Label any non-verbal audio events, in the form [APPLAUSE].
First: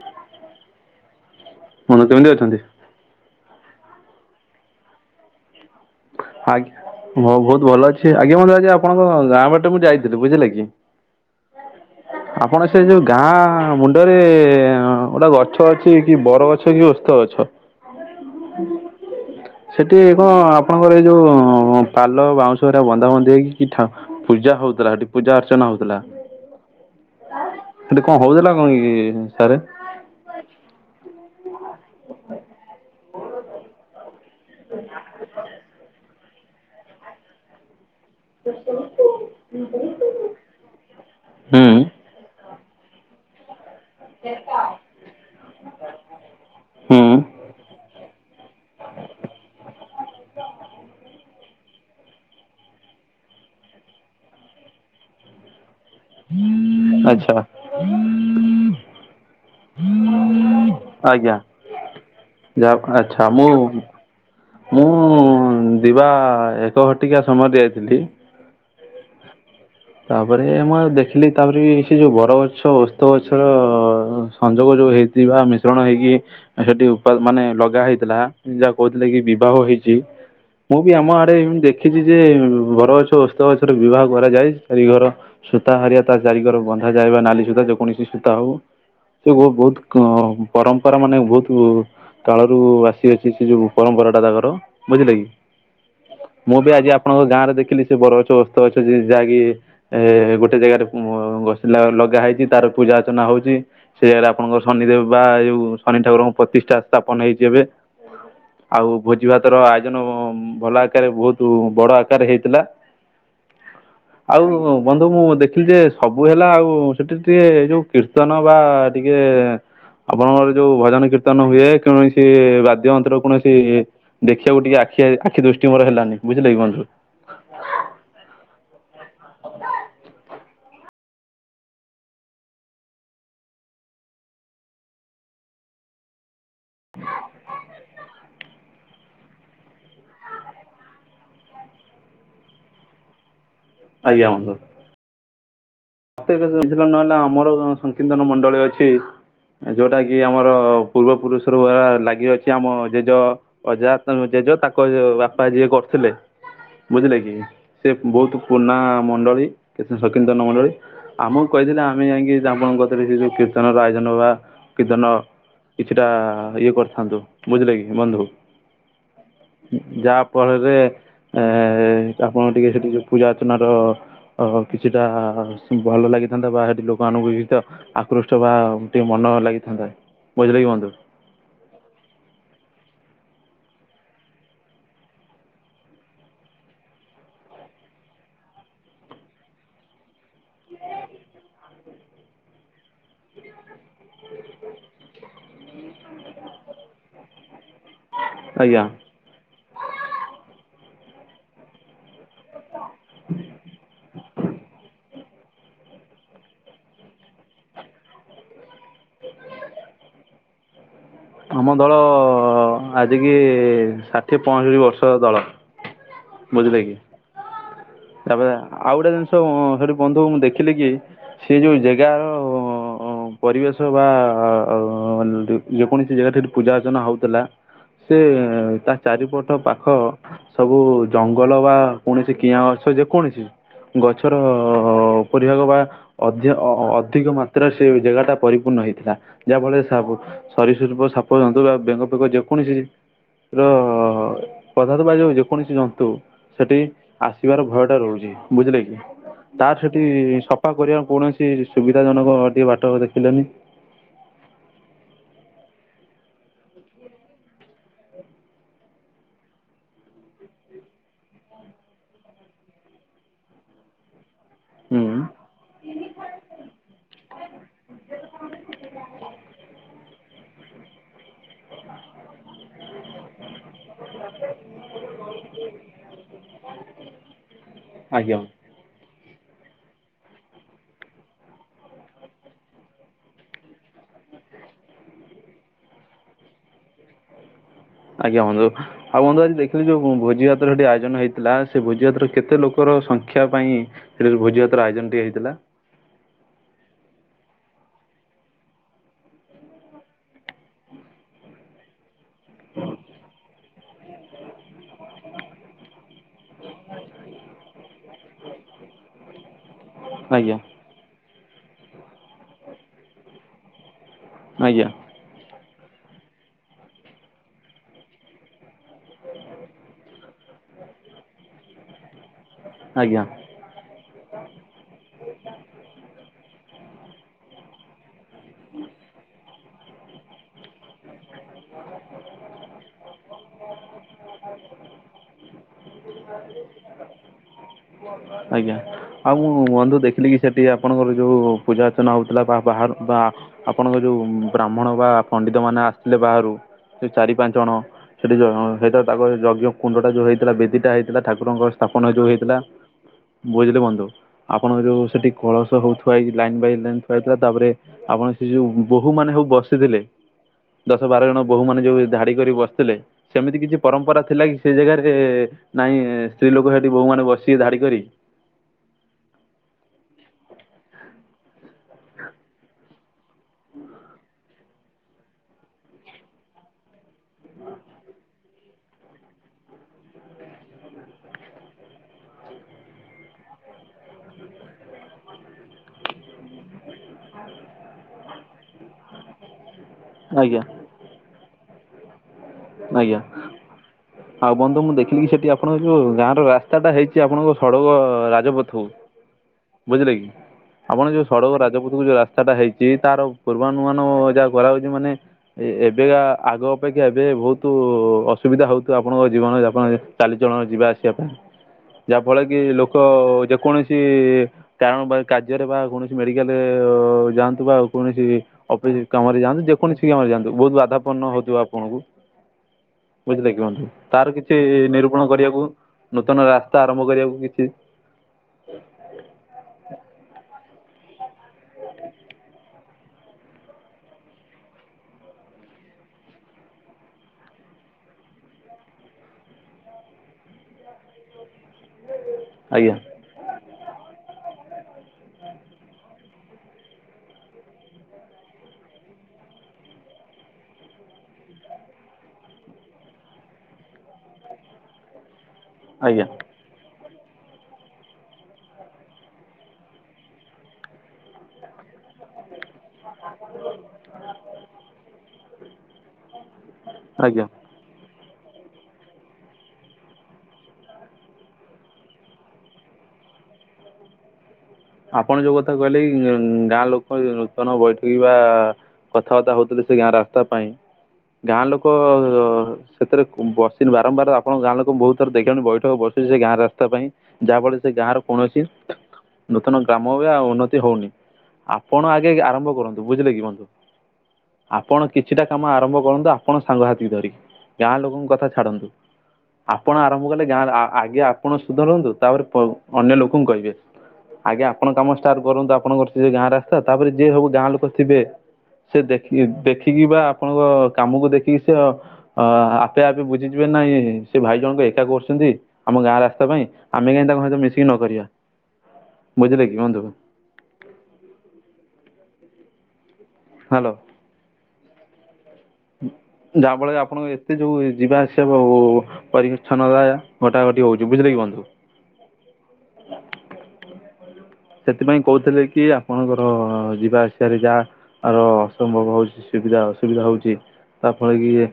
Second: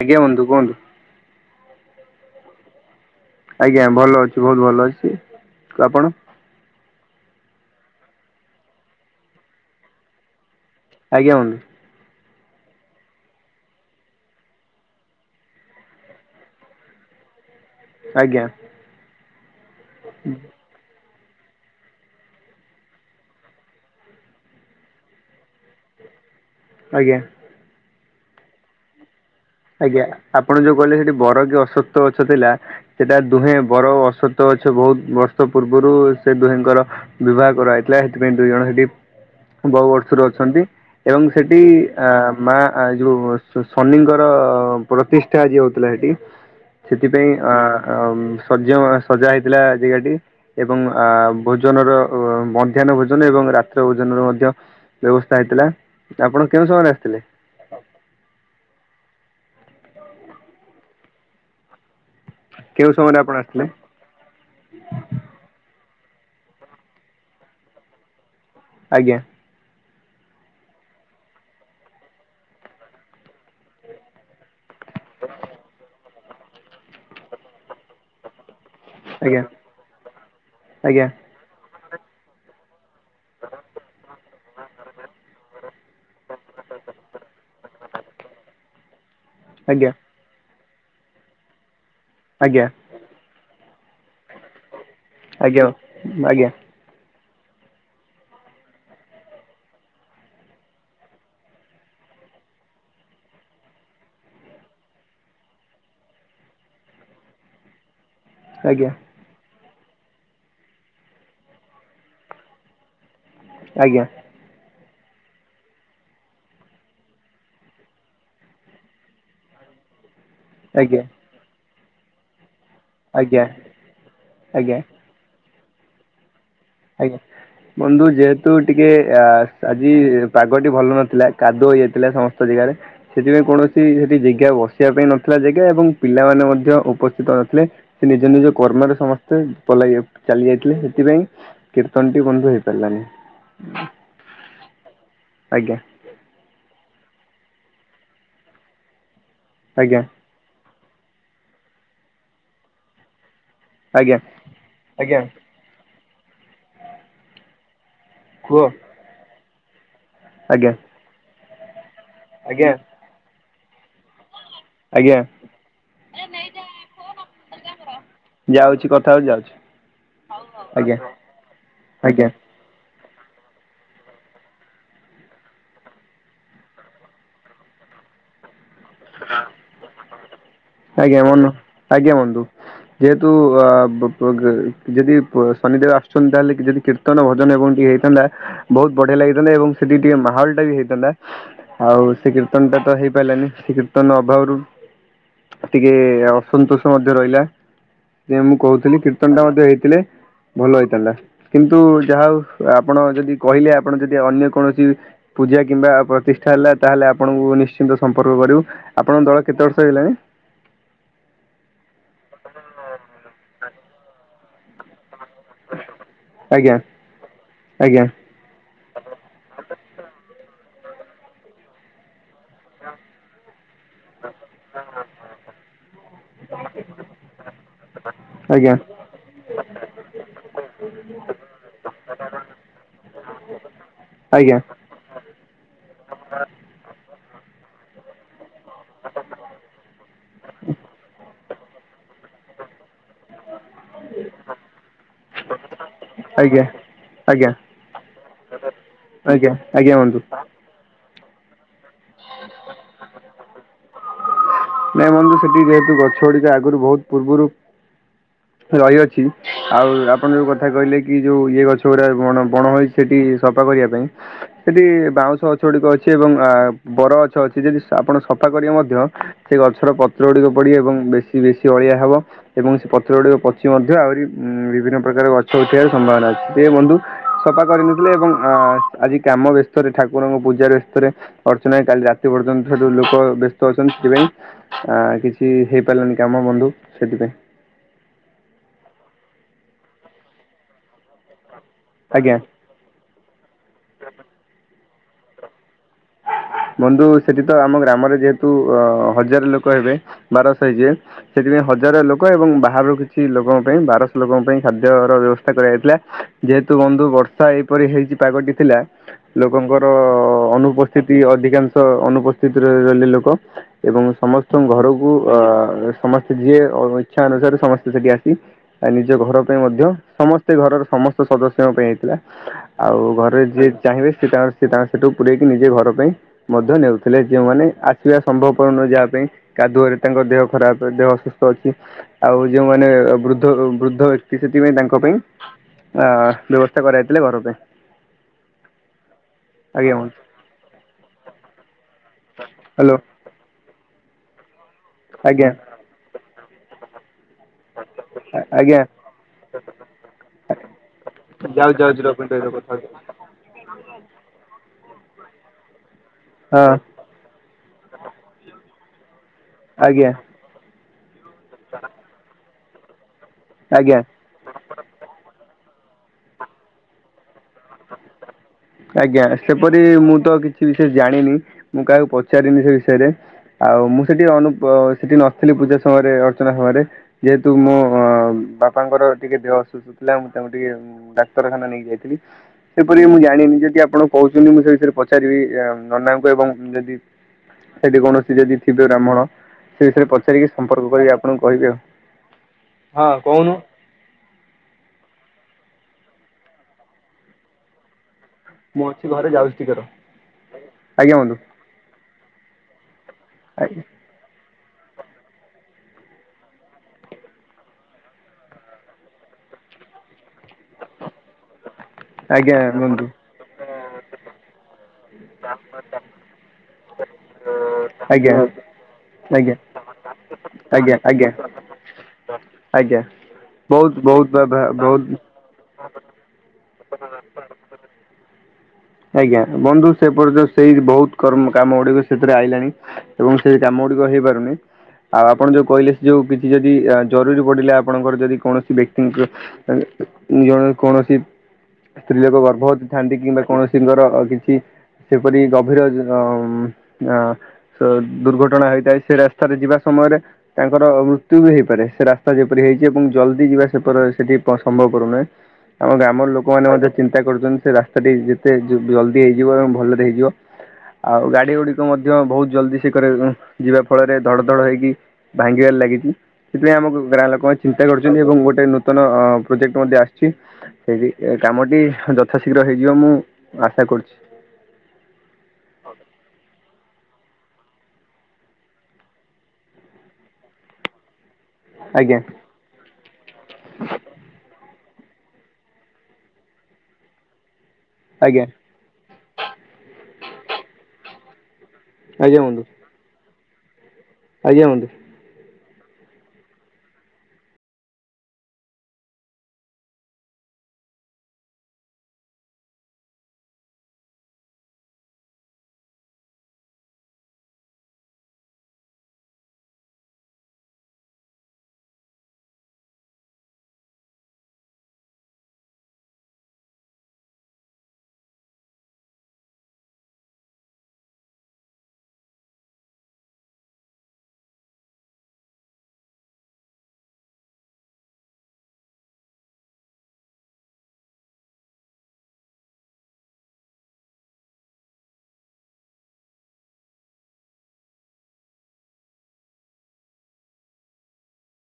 ଆଜ୍ଞା ବନ୍ଧୁ କୁହନ୍ତୁ। ମନୋଜ କେମିତି ଅଛନ୍ତି। ଆଜ୍ଞା ଭଲ ଅଛି ବହୁତ ଭଲ ଅଛି ତ ଆପଣ। ହଁ ବହୁତ ଭଲ ଅଛି ଆଜ୍ଞ ମତେ ଆଜି ଆପଣଙ୍କ ଗାଁ ବାଟରେ ମୁଁ ଯାଇଥିଲି ବୁଝିଲା କି। ଆଜ୍ଞା ବନ୍ଧୁ। ଆପଣ ସେ ଯୋଉ ଗାଁ ମୁଣ୍ଡରେ ଗୋଟେ ଗଛ ଅଛି କି ବର ଗଛ କି ଓସ୍ତ ଗଛ। ଛ। ଆଜ୍ଞା। ସେଠି କଣ। ଆପଣଙ୍କର ଯୋଉ ପାଲ ବାଉଁଶା ବନ୍ଧା ବନ୍ଧି ହେଇି କି ପୂଜା ହଉଥିଲା ସେଠି ପୂଜା ଅର୍ଚ୍ଚନା ହଉଥିଲା। ଆ। ଆଜ୍ଞା। ସେଠି କଣ ହଉଥିଲା କଣ କି। ସାରେ? ଆଜ୍ଞା ଆପଣ ଯୋଉ କହିଲେ ସେଠି ବର କି ଅସସ୍ତ ଗଛ ଥିଲା ସେଟା ଦୁହେଁ ବର ଅସତ ଓସ୍ତ ଗଛ ବହୁତ ବର୍ଷ ପୂର୍ବରୁ ସେ ଦୁହିଁଙ୍କର ବିବାହ କରାହୋଇଛି। ସେଥିପାଇଁ ଦୁଇ ଜଣ ସେଠି ବଉ ବର୍ଷରୁ ଅଛନ୍ତି ଏବଂ ସେଠି ହୁଁ ଆଁ ମା। ଆ ଯୋଉ ଶନିଙ୍କର ପ୍ରତିଷ୍ଠା ଆଜି ହଉଥିଲା ସେଇଠି। ହୁଁ ସେଥିପାଇଁ ଅ ସଯ ସଜା ହେଇଥିଲା ଜାଗାଟି ଏବଂ ଅ ଭୋ ଭୋଜନ ର ମଧ୍ୟାହ୍ନ ଭୋଜନ ଏବଂ ରାତ୍ର ଭୋଜନର ମଧ୍ୟ ବ୍ୟବସ୍ଥା ହେଇଥିଲା। ଆପଣ କେଉଁ ସମୟରେ ଆସିଥିଲେ ଆଚ୍ଛା। ଆଜ୍ଞା। ଯାହା କେଉଁ ଆପଣ ସମୟରେ ଆଚ୍ଛା ମୁଁ ଆସିଥିଲେ ମୁଁ। ଯିବା ଏକ ଘଟିକା ସମୟରେ ଯାଇଥିଲି। ଆଜ୍ଞା। ତାପରେ ମୁଁ ଆଉ ଦେଖିଲି ତାପରେ ବି ସେ ଯୋଉ ବର ଗଛ ଓସ୍ତ ଗଛର ସଂଯୋଗ ଯୋଉ ହେଇଥିବା ମିଶ୍ରଣ ହେଇକି ସେଠି ଉପା ମାନେ ଲଗା ହେଇଥିଲା ଯା କହୁଥିଲେକି ଆଜ୍ଞା ବିବାହ ହେଇଛି ମୁଁ ବି ଆଜ୍ଞା ଆମ ଆଡେ ଏମିତି ଦେଖିଛି ଯେ ବରଗଛ ଓସ୍ତ ଗଛର ବିବାହ କରାଯାଏ ଚାରି ଘର ସୁ ସୂତା ହାରିବା ତା ଚାରିକର ବନ୍ଧା ଯାଏ ବା ନାଲି ସୂତା ଯେକୌଣସି ସୂତା ହଉ ସେ ବହୁତ ବହୁତୁ ଆଜ୍ଞା କ ପରମ୍ପରା ମାନେ ବହୁତ କାଳରୁ ଆଜ୍ଞା ଆସିଅଛି ସେ ଯୋଉ ପରମ୍ପରା ଟା ତାଙ୍କର। ବୁଝିଲେ କି ଆଜ୍ଞା ଆଜ୍ଞା ମୁଁ ବି ଆଜି ଆପଣଙ୍କ ଗାଁ ରେ ଦେଖିଲି ସେ ବର ଗଛ ଓସ୍ତ ଗଛ ଯେ ଯାହାକି ଏ ଗୋଟେ ଜାଗାରେ ଘଷିଲା ବେଳୁ ଲଗା ହେଇଛି ତାର ପୂଜା ଅର୍ଚ୍ଚନା ହଉଛି ସେ ଜାଗାରେ ଆପଣଙ୍କର ଶନି ଦେବ ବା ଯୋଉ ଶନି ଠାକୁରଙ୍କଙ୍କୁ ପ୍ରତିଷ୍ଠା ସ୍ଥାପନ ହେଇଛି ଏବେ। ଆଜ୍ଞା ଆଉ ଭୋଜି ଭାତର ଆୟୋ ଜନ ହବ ଭଲ ଆକାରରେ ବହୁତ ବଡ ଆକାରରେ ହେଇଥିଲା। ଆଜ୍ଞା। ଆଉ ବନ୍ଧୁ ମୁ ଦେଖିଲି ଯେ ସବୁ ହେଲା ଆଉ ସେଠି ଟିକେ ଏ ଯୋଉ କୀର୍ତ୍ତନ ବା ଟିକେ ଏ ଆପଣଙ୍କର ଯୋଉ ଆଜ୍ଞା ଭଜନ କୀର୍ତ୍ତନ ହୁଏ କୌଣସି ବା ଦ୍ୟ ଯନ୍ତ୍ରର ଆଜ୍ଞା କୌଣସି ଦେଖିବାକୁ ଟିକେ ଆଜ୍ଞା ଆଖି ଆଖି ଦୃଷ୍ଟି ମୋର ହେଲାନି ବୁଝି ଆଜ୍ଞା ବନ୍ଧୁ ଯେହେତୁ ଟିକେ ଆ ଆଜି ପା ଗଟି ଭଲ ନଥିଲା କାଦୁଅ ହେଇଯାଇଥିଲା ସମସ୍ତ ଜାଗାରେ ସେଥିପାଇଁ କୌଣସି ସେଠି ଜେଗା ବସିବା ପାଇଁ ନଥିଲା ଯେ ଯେ ଏବଂ ପିଲାମାନେ ମଧ୍ୟ ଉପସ୍ଥିତ ନଥିଲେ ସେ ନିଜ ନିଜ କର୍ମରେ ସମସ୍ ସ୍ତେ ପଲାଇ ଚାଲି ଯାଇଥିଲେ ସେଥିପାଇଁ କୀର୍ତ୍ତନଟି ବନ୍ଧୁ ହେଇପାରିଲାନି। ଆଜ୍ଞା ପ୍ରତେସେସନ ଦିନ ନହେଲେ ଆମର ସଂକୀର୍ତ୍ତନ ମଣ୍ଡଳୀ ଅଛି। ଯୋଉଟା ଆଜ୍ଞା କି ଆମର ପୂର୍ବ ପୁରୁଷ ରୁ ଆ ଲାଗି ରଅଛି ଆମ ଜେଜ ଅଜା ତ ଆଜ୍ଞା ଜେଜେ ତାଙ୍କ ବାପା ଯିଏ କରୁଥିଲେ ବୁଝିଲେ କି? ସେ ବହୁତ କୁହ ପୁରଣା ମଣ୍ଡଳୀ କୀର୍ତନ ସଂକୀର୍ତନ ମଣ୍ଡଳୀ। ଆଜ୍ଞା ଆମକୁ କହିଥିଲେ ଆମେ ଯାଇକି ଆଜ୍ଞା ଆପଣଙ୍କ କତିରେ ସେ ଯୋଉ କୀର୍ତ୍ତନ ର ଆୟୋଜନ ବା କୀର୍ତନ ଆଜ୍ଞା କିଛିଟା ଇଏ କରିଥାନ୍ତୁ ବୁଝିଲେ କି ବନ୍ଧୁ। ଯାଉଛି କଥା ହଉଛି ଯାଉଛି ଯାହା ଫଳରେ ଆଜ୍ଞା ଏ ଆଜ୍ଞା। ଆପଣ ଟିକେ ସେଠି ଯଉ ପୂଜା ଅର୍ଚ୍ଚନାର ଅ କିଛିଟା ଭଲ ଲାଗିଥାନ୍ତା ବା ସେଠି ଲୋକମାନଙ୍କୁ ବିତ ଆକୃଷ୍ଟ ବା ଟିକେ ମନ ଲାଗିଥାନ୍ତା। ବୁଝିଲେ କି ବନ୍ଧୁ ଆଜ୍ଞା ବନ ଆଜ୍ଞା ବନ୍ଧୁ। ଯେହେତୁ ଆ ଯଦି ଶନିଦେବ ଆସୁଛନ୍ତି ତାହାଲେ ଯଦି କୀର୍ତ୍ତନ ଭଜନ ଏବଂ ଟିକେ ଥାନ୍ତା ବହୁତ ବଢିଆ ଲାଗିଥାନ୍ତା ଏବଂ ସେଠି ଟିକେ ମାହୋଲ ଟା ବି ହେଇଥାନ୍ତା ଆଉ ସେ କୀର୍ତ୍ତନ ଟା ତ ହେଇପାରିଲାନି ସେ କୀର୍ତ୍ତନ ଅଭାବରୁ ଟିକେ ଅସନ୍ତୋଷ ମଧ୍ୟ ରହିଲା। ଯେ ମୁଁ ଆଜ୍ଞା କହୁଥିଲି କୀର୍ତ୍ତନ ଟା ମଧ୍ୟ ହେଇଥିଲେ ଭଲ ହେଇଥାନ୍ତା କିନ୍ତୁ ଯାହାହଉ। ଆପଣ ଯଦି କହିଲେ ଆପଣ ଯଦି ଅନ୍ୟ କୌଣସି ପୂଜା କିମ୍ବା ପ୍ରତିଷ୍ଠା ହେଲା ତାହେଲେ ଆପଣଙ୍କୁ ନିଶ୍ଚିନ୍ତ ସମ୍ପର୍କ କରିବୁ ଆପଣଙ୍କ ଦଳ କେତେ ବର୍ଷ ହେଲାଣି? ଆମ ଦଳ ଆଜିିକି ଷାଠିଏ ପଅଁଷଠି ବର୍ଷର ଦଳ। ଆଜ୍ଞା ବୁଝିଲେ କି? ଆଜ୍ଞା। ତାପରେ ଆଉ ଗୋଟେ ଜିନିଷ ସେଠି ବନ୍ଧୁ ମୁଁ ଦେଖି ଲି କି ସେ ଯୋଉ ଜାଗାର ପରିବେଶ ବା ହଁ ହଁ ହଁ। ଯେକୌଣସି ଜାଗାରେ ଠି ପୂଜା ଅର୍ଚ୍ଚନା ହଉଥିଲା। ସେ ଆଜ୍ଞା ତା ଚାରିପଟ ପାଖ ସବୁ ଜଙ୍ଗଲ ବା କୌଣସି କିଆଁ ଗଛ ଯେ କୌଣସି ଗଛର ଆଜ୍ଞା ଅ ଉପରିଭାଗ ବା ଅଧ୍ୟ ଅ ଅଧିକ ମାତ୍ରାରେ ସେ ଜାଗା ଟା ପରିପୂର୍ଣ୍ଣ ହେଇଥିଲା ଯାହା ଫଳରେ ସ ସରୀସୃପ ସାପ ଜୀବଜନ୍ତୁ ବେଙ୍ଗ ଫେଙ୍ଗ ଯେକୌଣସି ପଦାର୍ଥ ବାଜ ଯେକୌଣସି ଜନ୍ତୁ ଆଜ୍ଞା ସେଠି ଆ ଆଜ୍ଞା ଥିବାର ଭୟ ଟା ରହୁଛି। ବୁଝିଲେ କି? ଆଜ୍ଞା ତାର ଆଜ୍ଞା ସେଠି ବନ୍ଧୁ ସଫା କରିବା କୌଣସି ସୁବିଧା ଜନକ ଟିକେ ବାଟ ଦେଖିଲେନି। ନାଇଁ ମାନେ ସେଠି ଯେହେତୁ ଗଛ ଗୁଡିକ ଆଗରୁ ବହୁତ ପୂର୍ବରୁ ରହିଅଛି। ଆଉ ଆପଣ ଯେଉଁ କଥା କହିଲେ କି? ଯେଉଁ ଇଏ ଗଛ ଗୁଡ଼ା ବଣ ହୋଇଛି। ସେଠି ସଫା କରିବା ପାଇଁ। ସେଠି ହୁଁ ବାଉଁଶ ଗଛ ଗୁଡିକ ଅଛି ଏବଂ ବର ଗଛ ଅଛି। ଯଦି ଆପଣ ସଫା କରିବେ ମଧ୍ୟ ସେ ଗଛର ପତ୍ର ଗୁଡିକ ପଡିିକି ଏବଂ ବେଶୀ ବେଶୀ ଅଳିଆ ହବ ଏବଂ ସେ ପ ପତ୍ର ଗୁଡିକ ପଚି ମଧ୍ୟ ଆହୁରି ବିଭିନ୍ନ ପ୍ରକାର ଗଛ ଉଠିବାର ସମ୍ଭାବନା ଅଛି। ହେ ବନ୍ଧୁ ସଫା କରିନଥିଲେ ଏବଂ ଆଜ୍ଞା ଆ ଆଜି କାମ ବ୍ୟସ୍ତରେ ଠାକୁରଙ୍କ ପୂଜା ବ୍ୟସ୍ତରେ ଅର୍ଚ୍ଚନା କାଲି ରାତି ପର୍ଯ୍ୟନ୍ତ ଠୁ ଲୋକ ବ୍ୟସ୍ତ ଅଛନ୍ତି। ସେଥିପାଇଁ ଆ କିଛି ହେଇପାରିଲାନି କାମ ବନ୍ଧୁ ସେଥିପାଇଁ। ଆଜ୍ଞା ବୁନ୍ଧୁ ଆଉ ବନ୍ଧୁ ଆଜି ଦେଖିଲି ଯୋଉ ଭୋଜି ଭାତ ଯୋଉଠି ଆୟୋଜନ ହେଇଥିଲା। ସେ ଭୋଜଭାତ ର ଆଜ୍ଞା। କେତେ ଲୋକର ସଂଖ୍ୟା ପାଇଁ ସେ ଭୋଜିଭାତ ର ଆୟୋଜନଟିଏ ହେଇଥିଲା? ବନ୍ଧୁ ସେଠି ତ ଆମ ଗ୍ରାମରେ ଯେହେତୁ ଅ ହଜାର ଲୋକ ହେବେ ବାରଶହ ହେଇଯିବେ ସେଠି ଥିପାଇଁ ହଜାର ଲୋକ ଏବଂ ବାହାରରୁ କିଛି ଲୋକଙ୍କ ପାଇଁ ବାରଶହ ଲୋକଙ୍କ ପାଇଁ ଖାଦ୍ୟର ବ୍ୟବସ୍ଥା କରାଯାଇଥିଲା। ଯେହେତୁ ବନ୍ଧୁ ବର୍ଷା ଏହିପରି ହେଇଛି ପାଗଟି ସେଥ ଲା ଲୋକଙ୍କର ର ଆଜ୍ଞା ଅନୁପସ୍ଥିତି ଅଧିକାଂଶ ଅନୁପସ୍ଥିତିରେ ରହିଲେ ଲୋକ ଏବଂ ସମସ୍ତଙ୍କ ଆଜ୍ଞା ଘରକୁ ଆ ସମସ୍ତେ ଯିଏ ଅ ଇଚ୍ଛା ଅନୁସାରେ ସମସ୍ତେ ସେଠି ଆସିଆ ନିଜ ଘର ପାଇଁ ମଧ୍ୟ ସମସ୍ତେ ଘର। ସମସ୍ତ ସଦସ୍ୟଙ୍କ ପାଇଁ ହେଇଥିଲା। ଆଉ ଆଜ୍ଞା। ଘରେ ଯିଏ ଚାହିଁବେ ସେ ତାଙ୍କର ସେ ତାଙ୍କର ସେଠୁ ପୁରଇକି ନିଜେ ଘର ପାଇଁ ମଧ୍ୟ ନେଉଥିଲେ। ଯେଉମାନେ ଆସିବା ସମ୍ଭବ ପର ନୁହେଁ। ଯାହା ପାଇଁ କାଦୁଅରେ ତାଙ୍କ ଦେହ ଖରାପ। ଦେହ ଅସୁସ୍ଥ ଅଛି। ଆଉ ଯୋଉମାନେ ବୃଦ୍ଧ ବୃଦ୍ଧ ତ ଏଠି ସେଥିପାଇଁ ତାଙ୍କ ପାଇଁ ଆ ବ୍ୟବସ୍ଥା କରାଯାଇଥିଲେ ଘର ପାଇଁ। ଆଜ୍ଞା ଆଉ ମୁଁ ବନ୍ଧୁ ଦେଖିଲି କି ସେଠି ଆପଣଙ୍କର ଯୋଉ ପୂଜା ଅର୍ଚ୍ଚନା ହଉଥିଲା ବା ବାହାର ହ୍ୟାଲୋ ବା ଆପଣଙ୍କ ଯୋଉ ବ୍ରାହ୍ମଣ ବା ଆଜ୍ଞା ପଣ୍ଡିତ ମାନେ ଆସୁଥିଲେ ବାହାରୁ। ସେ ଚାରି ପାଞ୍ଚ ଜଣ ସେଠି ଜୋ ହ ଆଜ୍ଞା ହେଇଥିଲା। ତାଙ୍କ ଯଜ୍ଞ କୁଣ୍ଡ ଟା ଯୋଉ ହେଇଥିଲା ବେଦୀ। ହେଇଥିଲା ଠାକୁରଙ୍କର ସ୍ଥାପନ ହେ ଯଉ ହେଇଥିଲା ବୁଝିଲେ ବନ୍ଧୁ ଆ ଆପଣ ଯୋଉ ସେଠି କଳସ ହଉ ବାଇକି ଲାଇନ୍ ବାଇ ହଁ ଲାଇୁନ୍ ଯାଇଥିଲା। ତାପରେ ଆପଣ ସେ ଯୋଉ ବୋହୂ ମାନେ ସବୁ ବସିଥିଲେ। ଆଜ୍ଞା ଦଶ ବାର ଜଣ ବୋହୁ ମାନ ଯୋଉ ଧାଡି କରି ବସିଥିଲେ। ସେମିତି କିଛି ଆଜ୍ଞା ପରମ୍ପରା ଥିଲା କି ସେ ଜେଗାରେ। ନାଇଁ ସ୍ତ୍ରୀ ଲୋକ ସେଠି ବୋଉ ମାନେ ବସି ଧାଡି କରି। ସେ ବିଷୟରେ ଜାଣିନି। ମୁଁ କାହାକୁ ପଚାରିନି ସେ ବିଷୟରେ ଆଉ। ମୁଁ ସେଠି ଅନୁପ ସେଠି ନଥିଲି। ପୂଜା ସମୟରେ ଅର୍ଚ୍ଚନା ସମୟରେ। ଯେହେତୁ ମୋ ଅ ବାପାଙ୍କର ଟିକେ ଦେହ ଅସୁସ୍ଥ ଥିଲା। ମୁଁ ତାଙ୍କୁ ଟିକେ ସିଏ ଡାକ୍ତରଖାନା ନେଇକି ଯାଇଥିଲି। ସେପରିିକ ମୁଁ ଜାଣିନି। ଯଦି ଆପଣ କହୁଛନ୍ତି। ମୁଁ ସେ ବିଷୟରେ ପଚାରିବି ଅ ନନାଙ୍କୁ ଏବଂ ଯଦି ସେଠି କୌଣସି ଯଦି ଥିବେ ବ୍ରାହ୍ମଣ ସେ ବିଷୟରେ ପଚାରିକି ଆଜ୍ଞା ସମ୍ପର୍କ କରିକି ଆପଣଙ୍କୁ କହିବେ ଆଉ। ଆଜ୍ଞା, ଆଉ ବନ୍ଧୁ ମୁଁ ଦେଖିଲି କି ସେଠି ଆ ଆପଣଙ୍କ ଯୋଉ ଗାଁ ର ରାସ୍ତାଟା ହେଇଛି ଆପଣଙ୍କ ସଡକ ରା ରାଜପଥକୁ ଆଉ ବୁଝିଲେ କି। ଆପଣ ଆଜ୍ଞା ଯଉ ବନ୍ଧୁ ସଡ଼କ ରାଜପଥ କୁ ଯଉ ରାସ୍ତାଟା ହେଇଛି। ତାର ପୂର୍ବାନୁମାନ ଯାହା କରାହାଉଛି ମାନେ ଏବେକା ଆଗ ଅପେକ୍ଷା ଏବେ ବହୁତ ତୁ ଅସୁବିଧା ହଉଥିଵ ଆପଣଙ୍କ ଜୀବନ ଯାପନରେ ଚାଲିଚଳଣ ଯିବା ଆସିବା ପାଇଁ। ଯାହା ଫଳରେ କି ଆଜ୍ଞା ଲୋକ ବନ୍ଧୁ ଯେକୌଣସି। ଟି କାରଣ ବା କାର୍ଯ୍ୟରେ ବା କୌଣସି ମେଡିକାଲରେ ଯାଆ ସୁବାଓ କୌଣସି ଆଜ୍ଞା। ଅଫିସ କାମରେ ଆଜ୍ଞା ଯାଆନ୍ତୁ। ଯେକୌଣସି କାମରେ ଯାଆନ୍ତୁ ବହୁତ ଆଜ୍ଞା ବାଧାପନ୍ନ ଆଜ୍ଞା ହଉଥିବ ଆପଣଙ୍କୁ। ଆଜ୍ଞା ବୁଝିଲେ କି ବହୁତ ବହୁତ ବନ୍ଧୁତାର ବା- କିଛି ବା- ବହୁତ ନିରୂପଣ କରିବାକୁ। ନୂତନ ରାସ୍ତା ଆରମ୍ଭ କରିବାକୁ କିଛି ଆଜ୍ଞା ବନ୍ଧୁ ସେପର୍ଯ୍ୟ ସେଇ ବହୁତ କର୍ମ କାମ ଗୁଡିକ ସେଥିରେ ଆଇଲାଣି ଏବଂ ସେଇ କାମ ଗୁଡିକ ହେଇପାରୁନି। ଆଉ ଆପଣ ଯୋଉ କହିଲେ ଯୋଉ କିଛି ଯଦି ଆ ଜରୁରୀ ପଡିଲା ଆପଣଙ୍କର ଯଦି କୌଣସି ବ୍ୟକ୍ତିଙ୍କ ଜଣେ କୌଣସି ସ୍ତ୍ରୀ ଲୋକ ଗର୍ଭବତୀ ଆଜ୍ଞା ଥାନ୍ତି କିମ୍ବା କୌଣସି ଆଉ କିଛି ସେପରି ଗଭୀର ଆଁମ ଆଁ ଦୁର୍ଘଟଣା ହେଇଥାଏ ସେ ରାସ୍ତାରେ ଯିବା ସମ୍ଭବ ସମୟରେ ତାଙ୍କର ମୃତ୍ୟୁ ବି ହେଇପାରେ ସେ ରାସ୍ତା ଯେପରି ହେଇଛି ଏବଂ ଜଲଦି ଯିବା ସେପର ସେଠି ପସ ସମ୍ଭବ କରୁ ନାଇଁ ଆମ ଆଜ୍ଞା ଗ୍ରାମର ଲୋକମାନେ ମଧ୍ୟ ଚିନ୍ତା କରୁଛନ୍ତି ସେ ରାସ୍ତାଟି ସେ ଜୁ ଜଲଦି ହେଇଯିବ ଏବଂ ଭଲରେ ହେଇଯିବ ଆଉ ଗାଡି ଗୁଡିକ ତୁ ମଧ୍ୟ ବହୁତ ଜଲଦି ସେ କରେ ଉ ଯିବା ଫଳରେ ଧଡ ଧଡ ହେଇକି ଭାଙ୍ଗିବାରେ ଲାଗିଛି ସେଥିପାଇଁ ଆମ ଗଗାଁ ଆଜ୍ଞା ଲୋକମାନେ ଚିନ୍ତା କରୁଛନ୍ତି ଏବଂ ଗୋଟେ ନୂତନ ଅ ପ୍ରୋଜେକ୍ଟ ମଧ୍ୟ ଆସିଛି। ସେଇଠି ଏ କାମଟି ଯଥା ଶୀଘ୍ର ହେଇଯିବ ମୁଁ ଆଶା କରୁଛି। ଆପଣ ଯୋଉ କଥା କହିଲେ କି ଗାଁ ଲୋକ ଅୟ ନୂତନ ବୈଠକ ବା କଥାବାର୍ତ୍ତା ହଉଥିଲେ ସେ ଗାଁ ରାସ୍ତା ପାଇଁ। ଗାଁ ଲୋକ ଆଜ୍ଞା ଅ ସେଥିରେ ବସିନି ବାରମ୍ବାର ଆପଣଙ୍କ ଗାଁ ଲୋକ ବହୁତ ଥର ଦେଖିଲିଣି ବୈଠକ ବସୁଛି ସେ ଗାଁ ରାସ୍ତା ପାଇଁ ଯାହା ଫଳରେ ସେ ଗାଁ ର ଆଜ୍ଞା କୌଣସି ନୂତନ ଗ୍ରାମ ବି ଆଉ ଉନ୍ନତି ହଉନି ଆପଣ ଆଗେ ଆଜ୍ଞା ବନ୍ଧୁ ଆରମ୍ଭ କରନ୍ତୁ ବୁଝିଲେ କି ବନ୍ଧୁ। ଆଜ୍ଞା ବନ୍ଧୁ ଆପଣ କିଛିଟା କାମ ଆରମ୍ଭ କରନ୍ତୁ ଆପଣ ସାଙ୍ଗ ସାଥୀକି ଧରିକି ଗାଁ ଲୋକଙ୍କ କଥା ଛାଡନ୍ତୁ। ଆପଣ ଆରମ୍ଭ କଲେ ଗାଁ, ଆଗେ ଆପଣ ସୁଧରନ୍ତୁ ତାପରେ ଅନ୍ୟ ଲୋକଙ୍କୁ କହିବେ। ଆଜ୍ଞା ଆପଣ କାମ ଷ୍ଟାର୍ଟ କରନ୍ତୁ, ଆପଣଙ୍କର ସେ ଯଉ ଗାଁ ରାସ୍ତା ତାପରେ ଯିଏ ସବୁ ଗାଁ ଲୋକ ଥିବେ ସେ ଦେଖି ଦେଖିକି ବା ଆପଣଙ୍କ କାମକୁ ଦେଖିକି ସେ ଅ ଆପେ ଆପେ ବୁଝିଯିବେ। ନାଇଁ ସେ ଭାଇ ଜଣଙ୍କ ଏକା କରୁଛନ୍ତି, ଆମ ଗାଁ ରାସ୍ତା ପାଇଁ, ଆମେ କାହିଁ ତାଙ୍କ ସହିତ ମିଶିକି ନ କରିବା? ବୁଝିଲେକି ବନ୍ଧୁ। ହାଲୋ। ହୁଁ। [UNINTELLIGIBLE] ଯାହା ଫଳ ରେ ଆପଣଙ୍କୁ ଏତେ ଯୋଉ ଯିବା ଆସିବା ପରିଚ୍ଛନ୍ନ ଦାୟ ଘଟାଘଟି ହଉଛି ବୁଝିଲେ କି? ବନ୍ଧୁ। [INAUDIBLE] ସେଥିପାଇଁ କହୁଥିଲେ କି- ଆପଣଙ୍କର ଯିବା ଆସିବାରେ ଯା ର ଅସମ୍ଭବ ହଉଛି ସୁବିଧା ଅସୁବିଧା ହଉଛି ତା ଫଳରେ କି